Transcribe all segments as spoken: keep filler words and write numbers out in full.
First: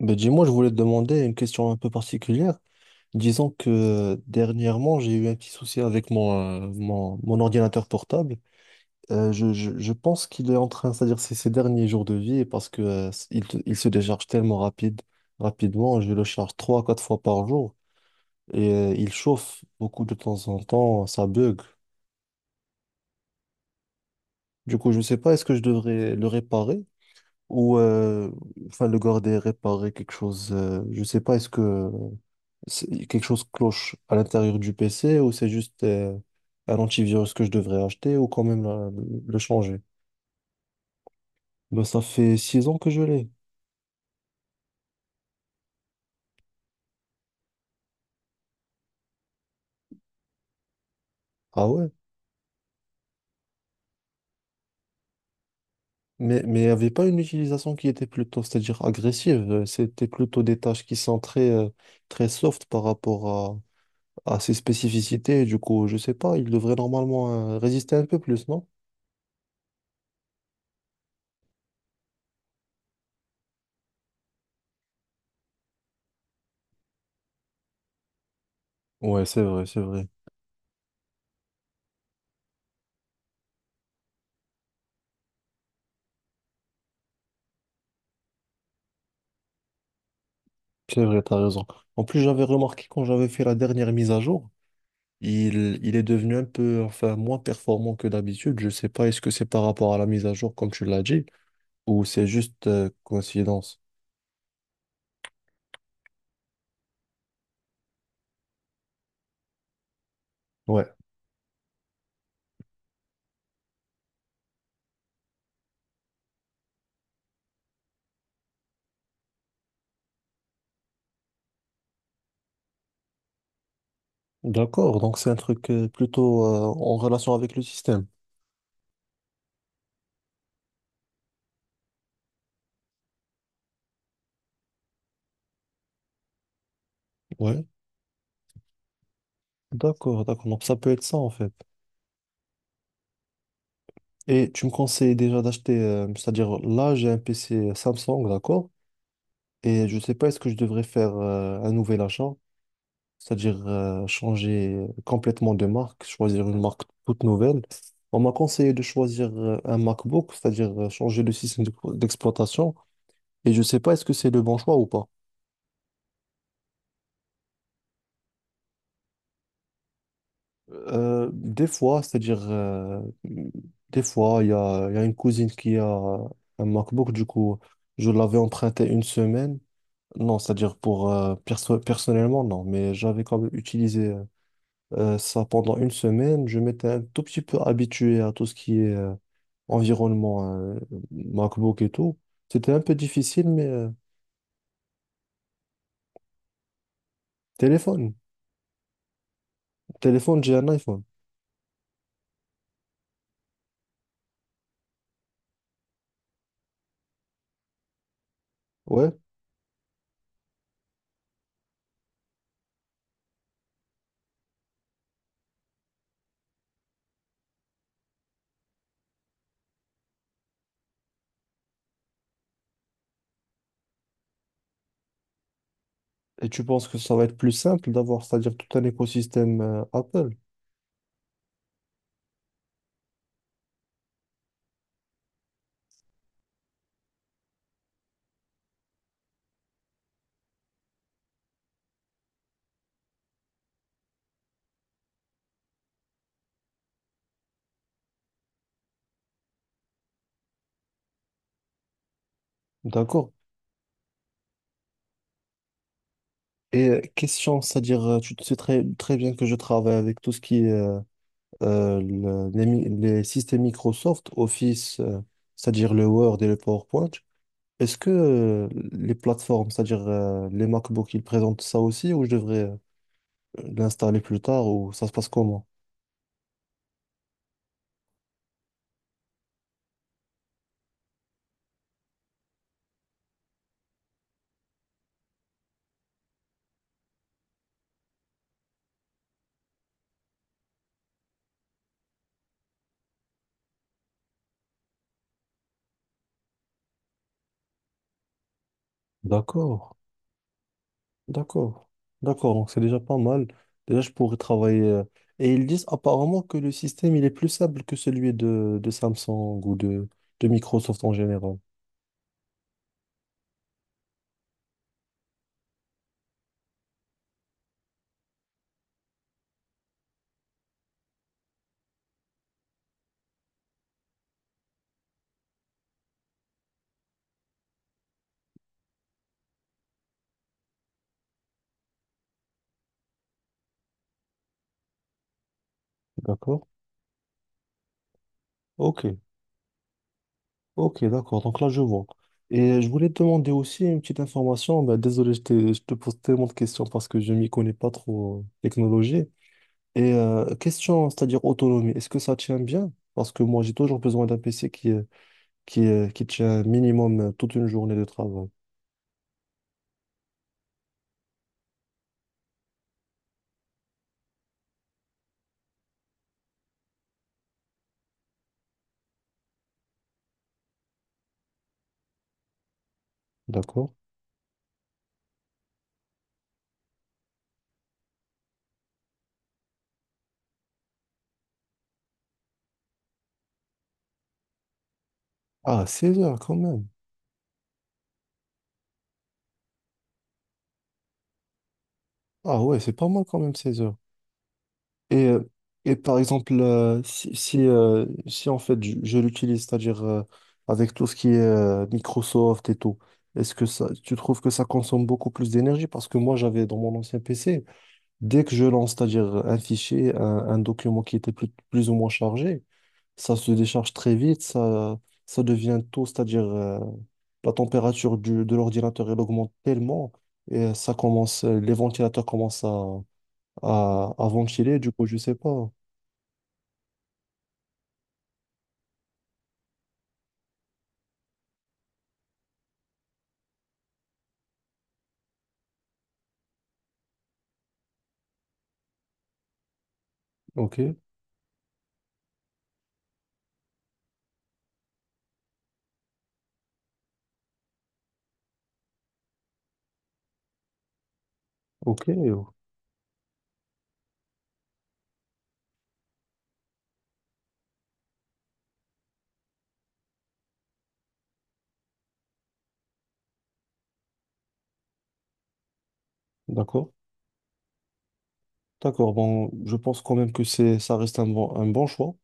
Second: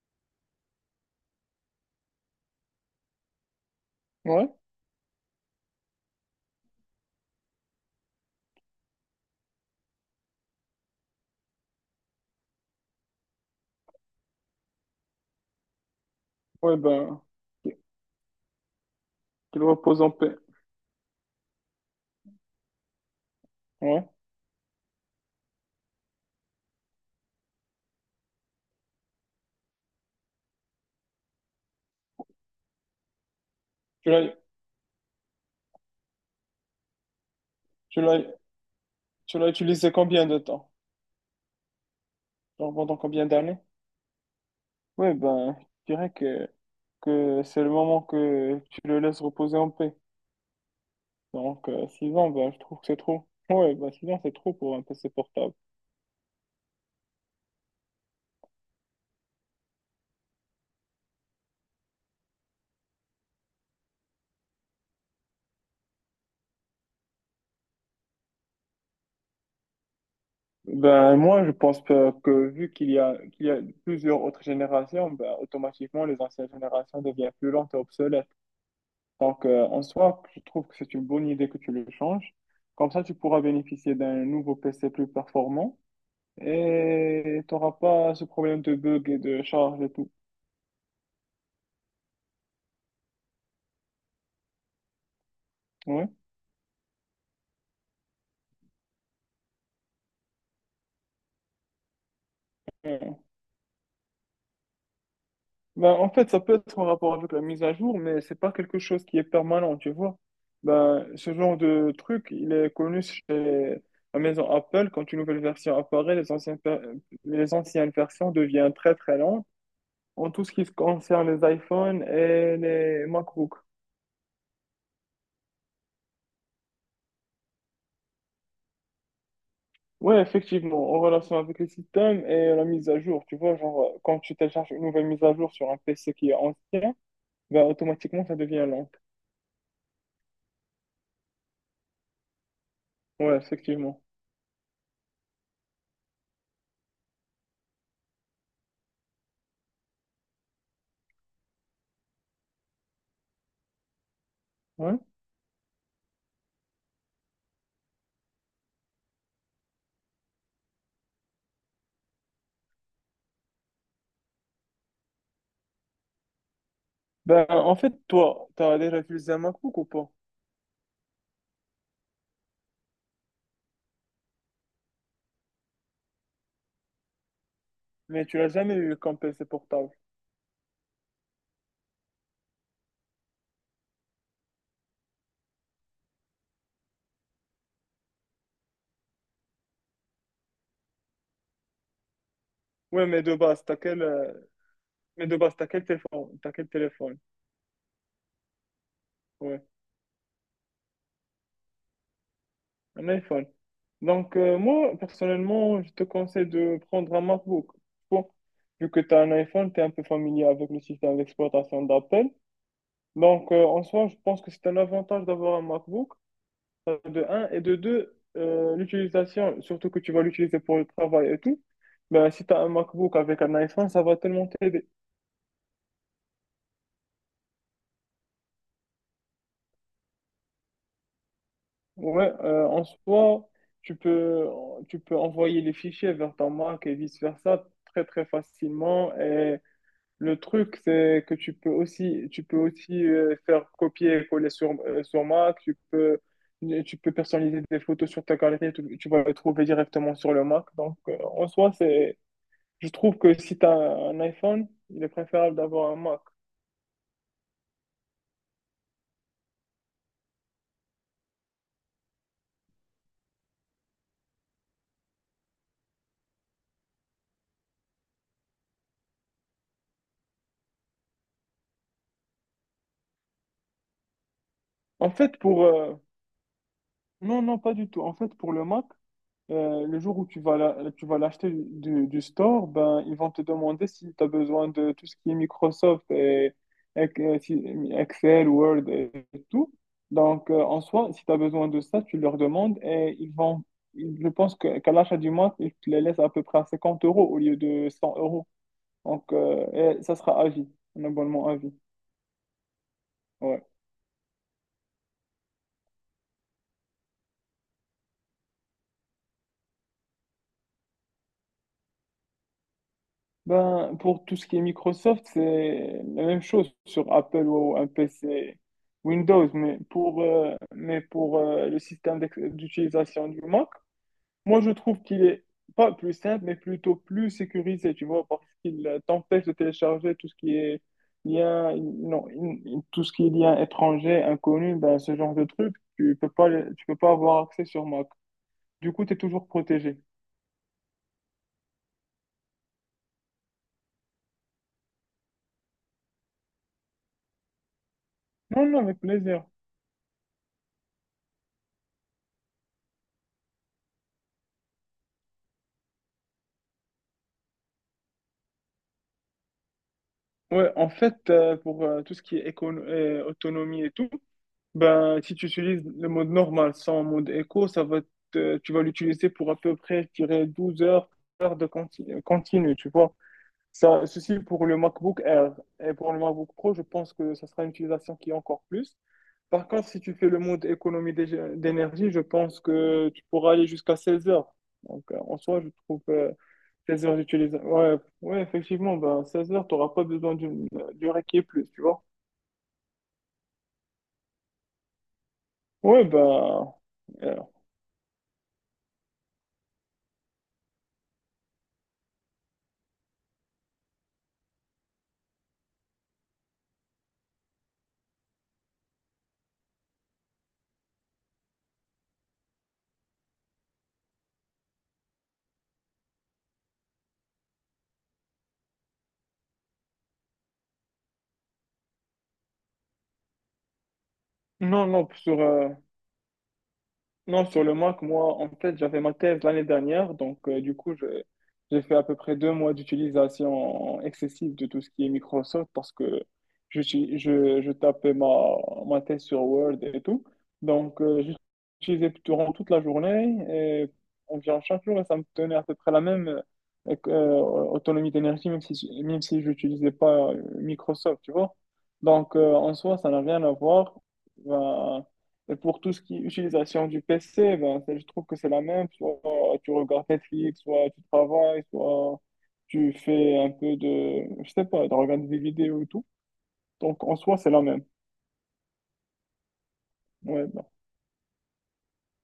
Ben dis-moi, je voulais te demander une question un peu particulière. Disons que euh, Ouais, dernièrement, j'ai eu un petit souci avec mon, euh, mon, mon ordinateur portable. Euh, je, je, je pense qu'il est en train, c'est-à-dire c'est ses derniers jours de vie, parce que euh, il, te- il se décharge tellement rapide, rapidement. Je le charge ouais, trois à quatre fois ben, par jour et euh, il chauffe qu'il repose beaucoup en de paix. temps en temps, ça bug. Ouais. Du coup, je ne sais pas, est-ce que je devrais le réparer ou euh, enfin le garder, réparer quelque chose. Euh, je ne sais pas, est-ce que C'est- quelque chose cloche Tu à l'as, l'intérieur du P C, ou c'est juste euh, un antivirus que je devrais tu acheter, l'as, ou quand même la- le tu l'as changer? utilisé combien de temps? Ben, ça fait six Genre ans que pendant je combien l'ai. d'années? Ouais, ben, je dirais que, que c'est le moment que tu le laisses reposer en paix. Ah Donc, euh, ouais? six ans, ben, je trouve que c'est trop. Ouais, ben, six ans, c'est trop pour un P C portable. Mais mais il n'y avait pas une utilisation qui était plutôt, c'est-à-dire agressive. euh, C'était plutôt des tâches qui sont très, euh, très soft par rapport à, à ses spécificités. Du coup, je sais pas, il devrait normalement euh, résister un peu plus, non? Ben, moi, je pense que, que vu qu'il y a, qu'il y a plusieurs autres générations, ben, automatiquement, les anciennes générations deviennent plus lentes et obsolètes. Ouais, c'est Donc, vrai, euh, c'est en vrai. soi, je trouve que c'est une bonne idée que tu le changes. Comme ça, tu pourras bénéficier d'un nouveau P C plus performant et tu n'auras pas ce problème de bug et de charge et tout. C'est vrai, t'as raison. En plus, j'avais remarqué quand j'avais fait la dernière mise à jour. Il, il est Ouais. devenu un peu, enfin, moins performant que d'habitude. Je sais pas, est-ce que c'est par rapport à la mise à jour, comme tu l'as dit, ou c'est juste euh, Ouais. coïncidence? Ben, en fait, ça peut être en rapport avec la mise à jour, mais c'est pas quelque chose qui est permanent, tu vois. Ouais. Ben, ce genre de truc, il est connu chez la maison Apple. Quand une nouvelle version apparaît, les anciennes, per- les anciennes versions deviennent très très lentes en tout ce qui concerne les iPhones et les MacBooks. D'accord, donc c'est un truc euh, plutôt euh, en relation avec le système. Ouais, effectivement, en relation avec les systèmes et la mise à jour, tu vois, genre, euh, quand tu télécharges une nouvelle mise à jour sur un P C qui est ancien, Ouais. ben automatiquement, ça devient lent. D'accord, d'accord. Donc ça peut être ça, en fait. Ouais, effectivement. Et tu me conseilles déjà d'acheter, euh, c'est-à-dire là, j'ai un P C Samsung, d'accord? Et je sais pas, est-ce que je devrais faire euh, un nouvel achat? C'est-à-dire euh, changer Ouais. complètement de marque, choisir une marque toute nouvelle. On m'a conseillé de choisir euh, un MacBook, c'est-à-dire euh, changer le système d'ex- d'exploitation. Et je ne sais pas, est-ce que c'est le bon choix ou pas. Ben, en fait, toi, t'as déjà utilisé un MacBook ou pas? Euh, des fois, c'est-à-dire, euh, des fois, il y a, il y a une cousine qui a un MacBook. Du coup, je Mais tu l'avais l'as jamais emprunté eu une comme P C semaine. portable. Non, c'est-à-dire pour euh, perso- personnellement, non, mais j'avais quand même utilisé euh, ça pendant une semaine. Je m'étais un tout petit peu habitué à tout ce qui est euh, environnement euh, MacBook et tout. C'était un peu Ouais, mais de difficile, base, mais t'as euh, quel, euh, mais de base, t'as quel téléphone? T'as quel téléphone? téléphone. Ouais, Téléphone, j'ai un iPhone. un iPhone. Donc, euh, moi, personnellement, je te conseille de prendre un MacBook. Bon, vu que Ouais. tu as un iPhone, tu es un peu familier avec le système d'exploitation d'Apple. Donc, euh, en soi, je pense que c'est un avantage d'avoir un MacBook, euh, de un, et de deux, euh, l'utilisation, surtout que tu vas l'utiliser pour le travail et tout, ben, si tu as un MacBook avec un iPhone, ça va tellement t'aider. Et tu penses que ça va être plus simple d'avoir, c'est-à-dire tout un écosystème euh, Apple. Ouais, euh, en soi, tu peux, tu peux envoyer les fichiers vers ton Mac et vice-versa très, très facilement. Et le truc, c'est que tu peux aussi, tu peux aussi euh, faire copier et coller sur, euh, sur Mac, tu peux, euh, tu peux personnaliser tes photos sur ta galerie, tu, tu vas les trouver directement sur le Mac. Donc, euh, en soi, c'est, je trouve D'accord. que si tu as un iPhone, il est préférable d'avoir un Mac. Et euh, question, c'est-à-dire, euh, tu sais très, très bien que je travaille avec tout ce qui est euh, euh, le- les, mi- les systèmes Microsoft, Office, euh, c'est-à-dire le Word et le PowerPoint. Est-ce que euh, les plateformes, c'est-à-dire euh, les MacBooks, ils présentent ça aussi, ou je devrais l'installer plus tard, ou ça En se passe fait, pour, comment? euh, non, non, pas du tout. En fait, pour le Mac, Euh, le jour où tu vas la- tu vas l'acheter du, du store, ben, ils vont te demander si tu as besoin de tout ce qui est Microsoft et, et que- si- Excel, Word et tout. Donc, euh, en soi, si tu as besoin de ça, tu leur demandes et ils vont, je pense que, qu'à l'achat du mois, ils te les laissent à peu près à cinquante euros au lieu de cent euros. Donc, euh, D'accord, et ça sera à vie, un abonnement à vie. d'accord, d'accord. Donc c'est déjà pas mal. Ouais. Déjà, je pourrais travailler. euh, Et ils disent apparemment que le système, il est plus simple que celui de, de Samsung, ou de, de Microsoft en général. Ben, pour tout ce qui est Microsoft, c'est la même chose sur Apple ou un P C Windows, mais pour, euh, mais pour euh, le système d'ex- d'utilisation du Mac, moi je trouve qu'il est pas plus simple, mais plutôt plus sécurisé, tu vois, parce qu'il euh, t'empêche de télécharger tout ce qui est lien, non, in- in- tout ce qui est lien étranger, inconnu, ben, ce genre de truc, tu peux pas, D'accord? le- tu peux pas avoir accès sur Mac. Du Ok. coup, tu es toujours protégé. Ok, d'accord. Donc là, je vois. Et je voulais te demander aussi une petite information. Bah, désolé, je te, je te pose tellement de questions parce que je m'y connais pas trop en Non, non, avec technologie. plaisir. Et euh, question, c'est-à-dire autonomie, est-ce que ça tient bien? Parce que moi, j'ai toujours besoin d'un P C qui, euh, qui, euh, qui tient minimum euh, toute une journée de travail. Ouais, en fait, euh, pour euh, tout ce qui est écono- euh, autonomie et tout, ben, si tu utilises le mode normal sans mode éco, ça va te- tu vas l'utiliser pour à peu près, je dirais, douze heures, heures de conti- continu, tu vois. D'accord? Ça, ceci pour le MacBook Air. Et pour le MacBook Pro, je pense que ça sera une utilisation qui est encore plus. Par contre, si tu fais le mode économie d'ég- d'énergie, je pense que tu pourras aller jusqu'à seize heures. Donc, euh, en soi, je Ah, trouve seize euh, heures quand même. seize heures d'utilisation. Ouais, ouais, effectivement, bah, seize heures, t'auras pas besoin d'une euh, durée qui est plus, tu vois. Ah ouais, c'est pas mal quand même, seize heures. Et, euh, et Ouais, par exemple, bah. euh, si, euh, si, euh, si en fait je, je l'utilise, c'est-à-dire euh, avec tout ce qui est euh, Microsoft et tout, est-ce que ça, tu trouves que ça consomme beaucoup plus d'énergie? Parce que moi, j'avais dans mon ancien P C, dès que je lance, c'est-à-dire un fichier, un, un document qui était plus, plus ou moins chargé, ça se décharge très vite. Ça, ça devient tôt, c'est-à-dire euh, la température du, de l'ordinateur, elle augmente tellement, et ça commence, les ventilateurs commencent à, à, à ventiler. non, Du coup, non, je sais sur, euh, pas. Non, sur le Mac, moi, en fait, j'avais ma thèse l'année dernière, donc euh, du coup, je- j'ai fait à peu près deux mois d'utilisation excessive de tout ce qui est Microsoft parce que je, suis- je, je tapais ma, ma thèse sur Word et tout. Ok, Donc, euh, j'utilisais durant toute la journée, et environ chaque jour, et ça me tenait à peu près la même euh, euh, autonomie d'énergie, même si, même si je n'utilisais pas euh, Microsoft, tu vois. ok, Donc, euh, euh, en soi, ça n'a rien à voir. Ben, et pour tout ce qui est utilisation du P C, ben, c'est- je trouve que c'est la même. Soit tu regardes Netflix, soit tu travailles, soit tu fais un peu de, je sais pas, de regarder des vidéos et tout. d'accord. Donc, en soi, c'est la même. D'accord, bon, je pense quand même que Ouais, ben. c'est, ça reste un bon, un bon choix.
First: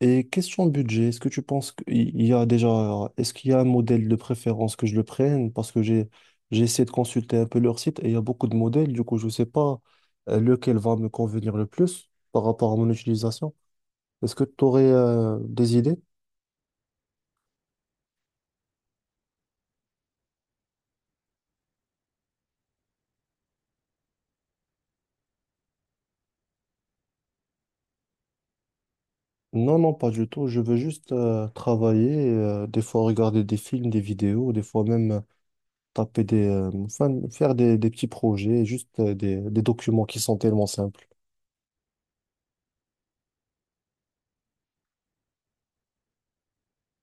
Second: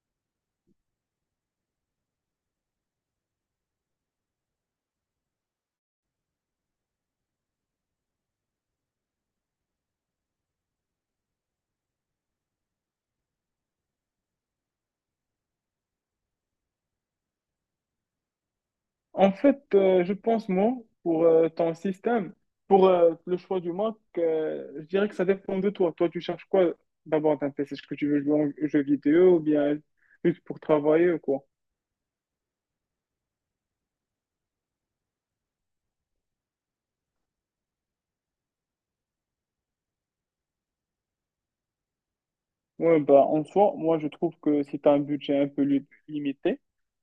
Et question budget, est-ce que tu penses qu'il y a déjà, est-ce qu'il y a un modèle de préférence que je le prenne? Parce que j'ai, j'ai essayé de consulter un peu leur site, et il y a beaucoup de modèles. Du coup, je ne sais pas euh, lequel va me convenir le plus par rapport à mon utilisation. Est-ce que tu aurais euh, des idées? En fait, euh, je pense, moi, pour euh, ton système, pour euh, le choix du Mac, euh, je dirais que ça dépend de toi. Toi, tu cherches quoi d'abord d'un P C? Est-ce que tu veux jouer aux jeux vidéo ou Non, bien non, pas du juste tout. Je pour veux juste travailler ou quoi? euh, travailler, euh, des fois regarder des films, des vidéos, des fois même taper des, euh, enfin, faire des, des petits projets, juste euh, des, des documents qui sont tellement simples. Ouais, bah, en soi, moi, je trouve que si tu as un budget un peu li- limité,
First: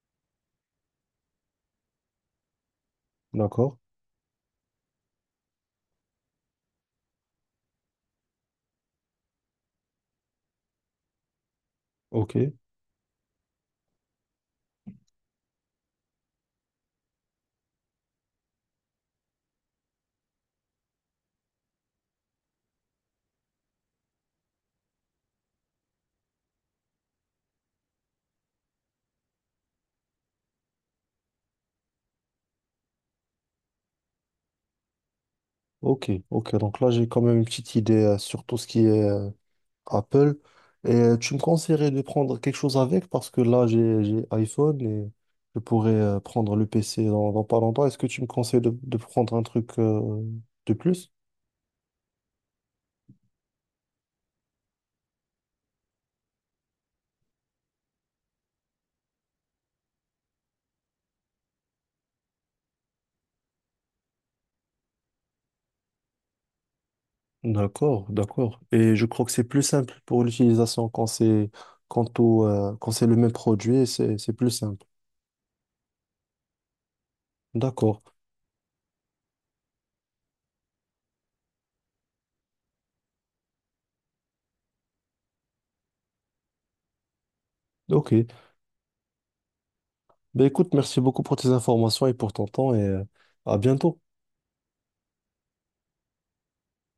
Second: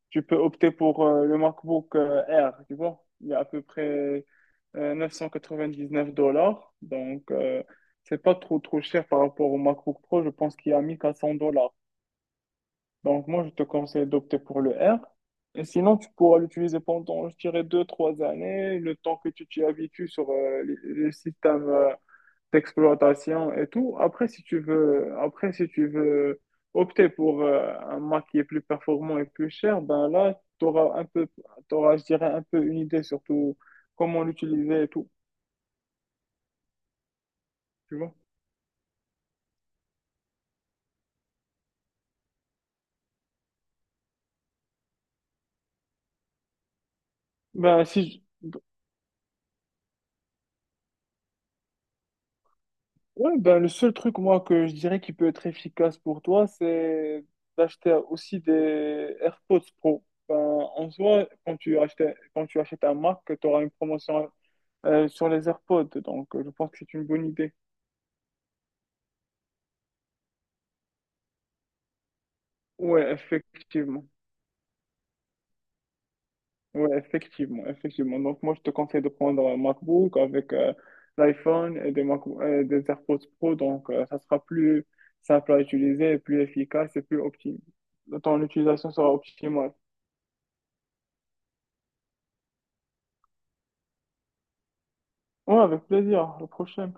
tu peux opter pour euh, le MacBook euh, Air, tu vois. Il est à peu D'accord? près euh, neuf cent quatre-vingt-dix-neuf dollars. Donc, euh, c'est pas trop, trop cher par rapport au MacBook Pro. Je pense qu'il est à mille quatre cents dollars. Ok, Donc, moi, je te conseille d'opter pour le R, et sinon, tu pourras l'utiliser pendant, je dirais, deux, trois années, le temps que tu t'y habitues sur euh, le le système d'exploitation et tout. Après, si tu veux, après, si tu veux opter pour euh, un Mac qui est plus performant et plus cher, ben là, tu auras un peu, t'auras, je dirais, un peu une idée surtout comment l'utiliser et tout, ok, ok. Donc là, j'ai quand même une petite idée tu vois. euh, sur tout ce qui est euh, Apple. Et euh, tu me conseillerais de prendre quelque chose avec, parce que là, j'ai, j'ai iPhone, et je pourrais euh, prendre le P C dans, dans pas Ben, longtemps. Est-ce si que tu me je- conseilles de, de prendre un truc euh, de plus? Ouais, ben, le seul truc, moi, que je dirais qui peut être efficace pour toi, c'est d'acheter aussi des AirPods Pro. Ben, en soi, quand tu achètes, quand tu achètes un Mac, tu auras une promotion euh, sur les AirPods. Donc, euh, je pense que c'est une bonne idée. D'accord, d'accord. Et je crois que c'est plus simple pour l'utilisation quand c'est quand au, euh, quand Ouais, c'est le même produit, effectivement. c'est c'est plus simple. Ouais, effectivement, D'accord. effectivement. Donc, moi, je te conseille de prendre un MacBook avec euh, l'iPhone et des, Mac et des AirPods Pro. Donc, euh, ça sera plus simple à utiliser, et plus efficace et plus optimal. Ok. Ton utilisation sera optimale. Ben écoute, merci beaucoup pour tes informations et pour ton temps, et euh, à bientôt. Ouais, avec plaisir. Au prochain.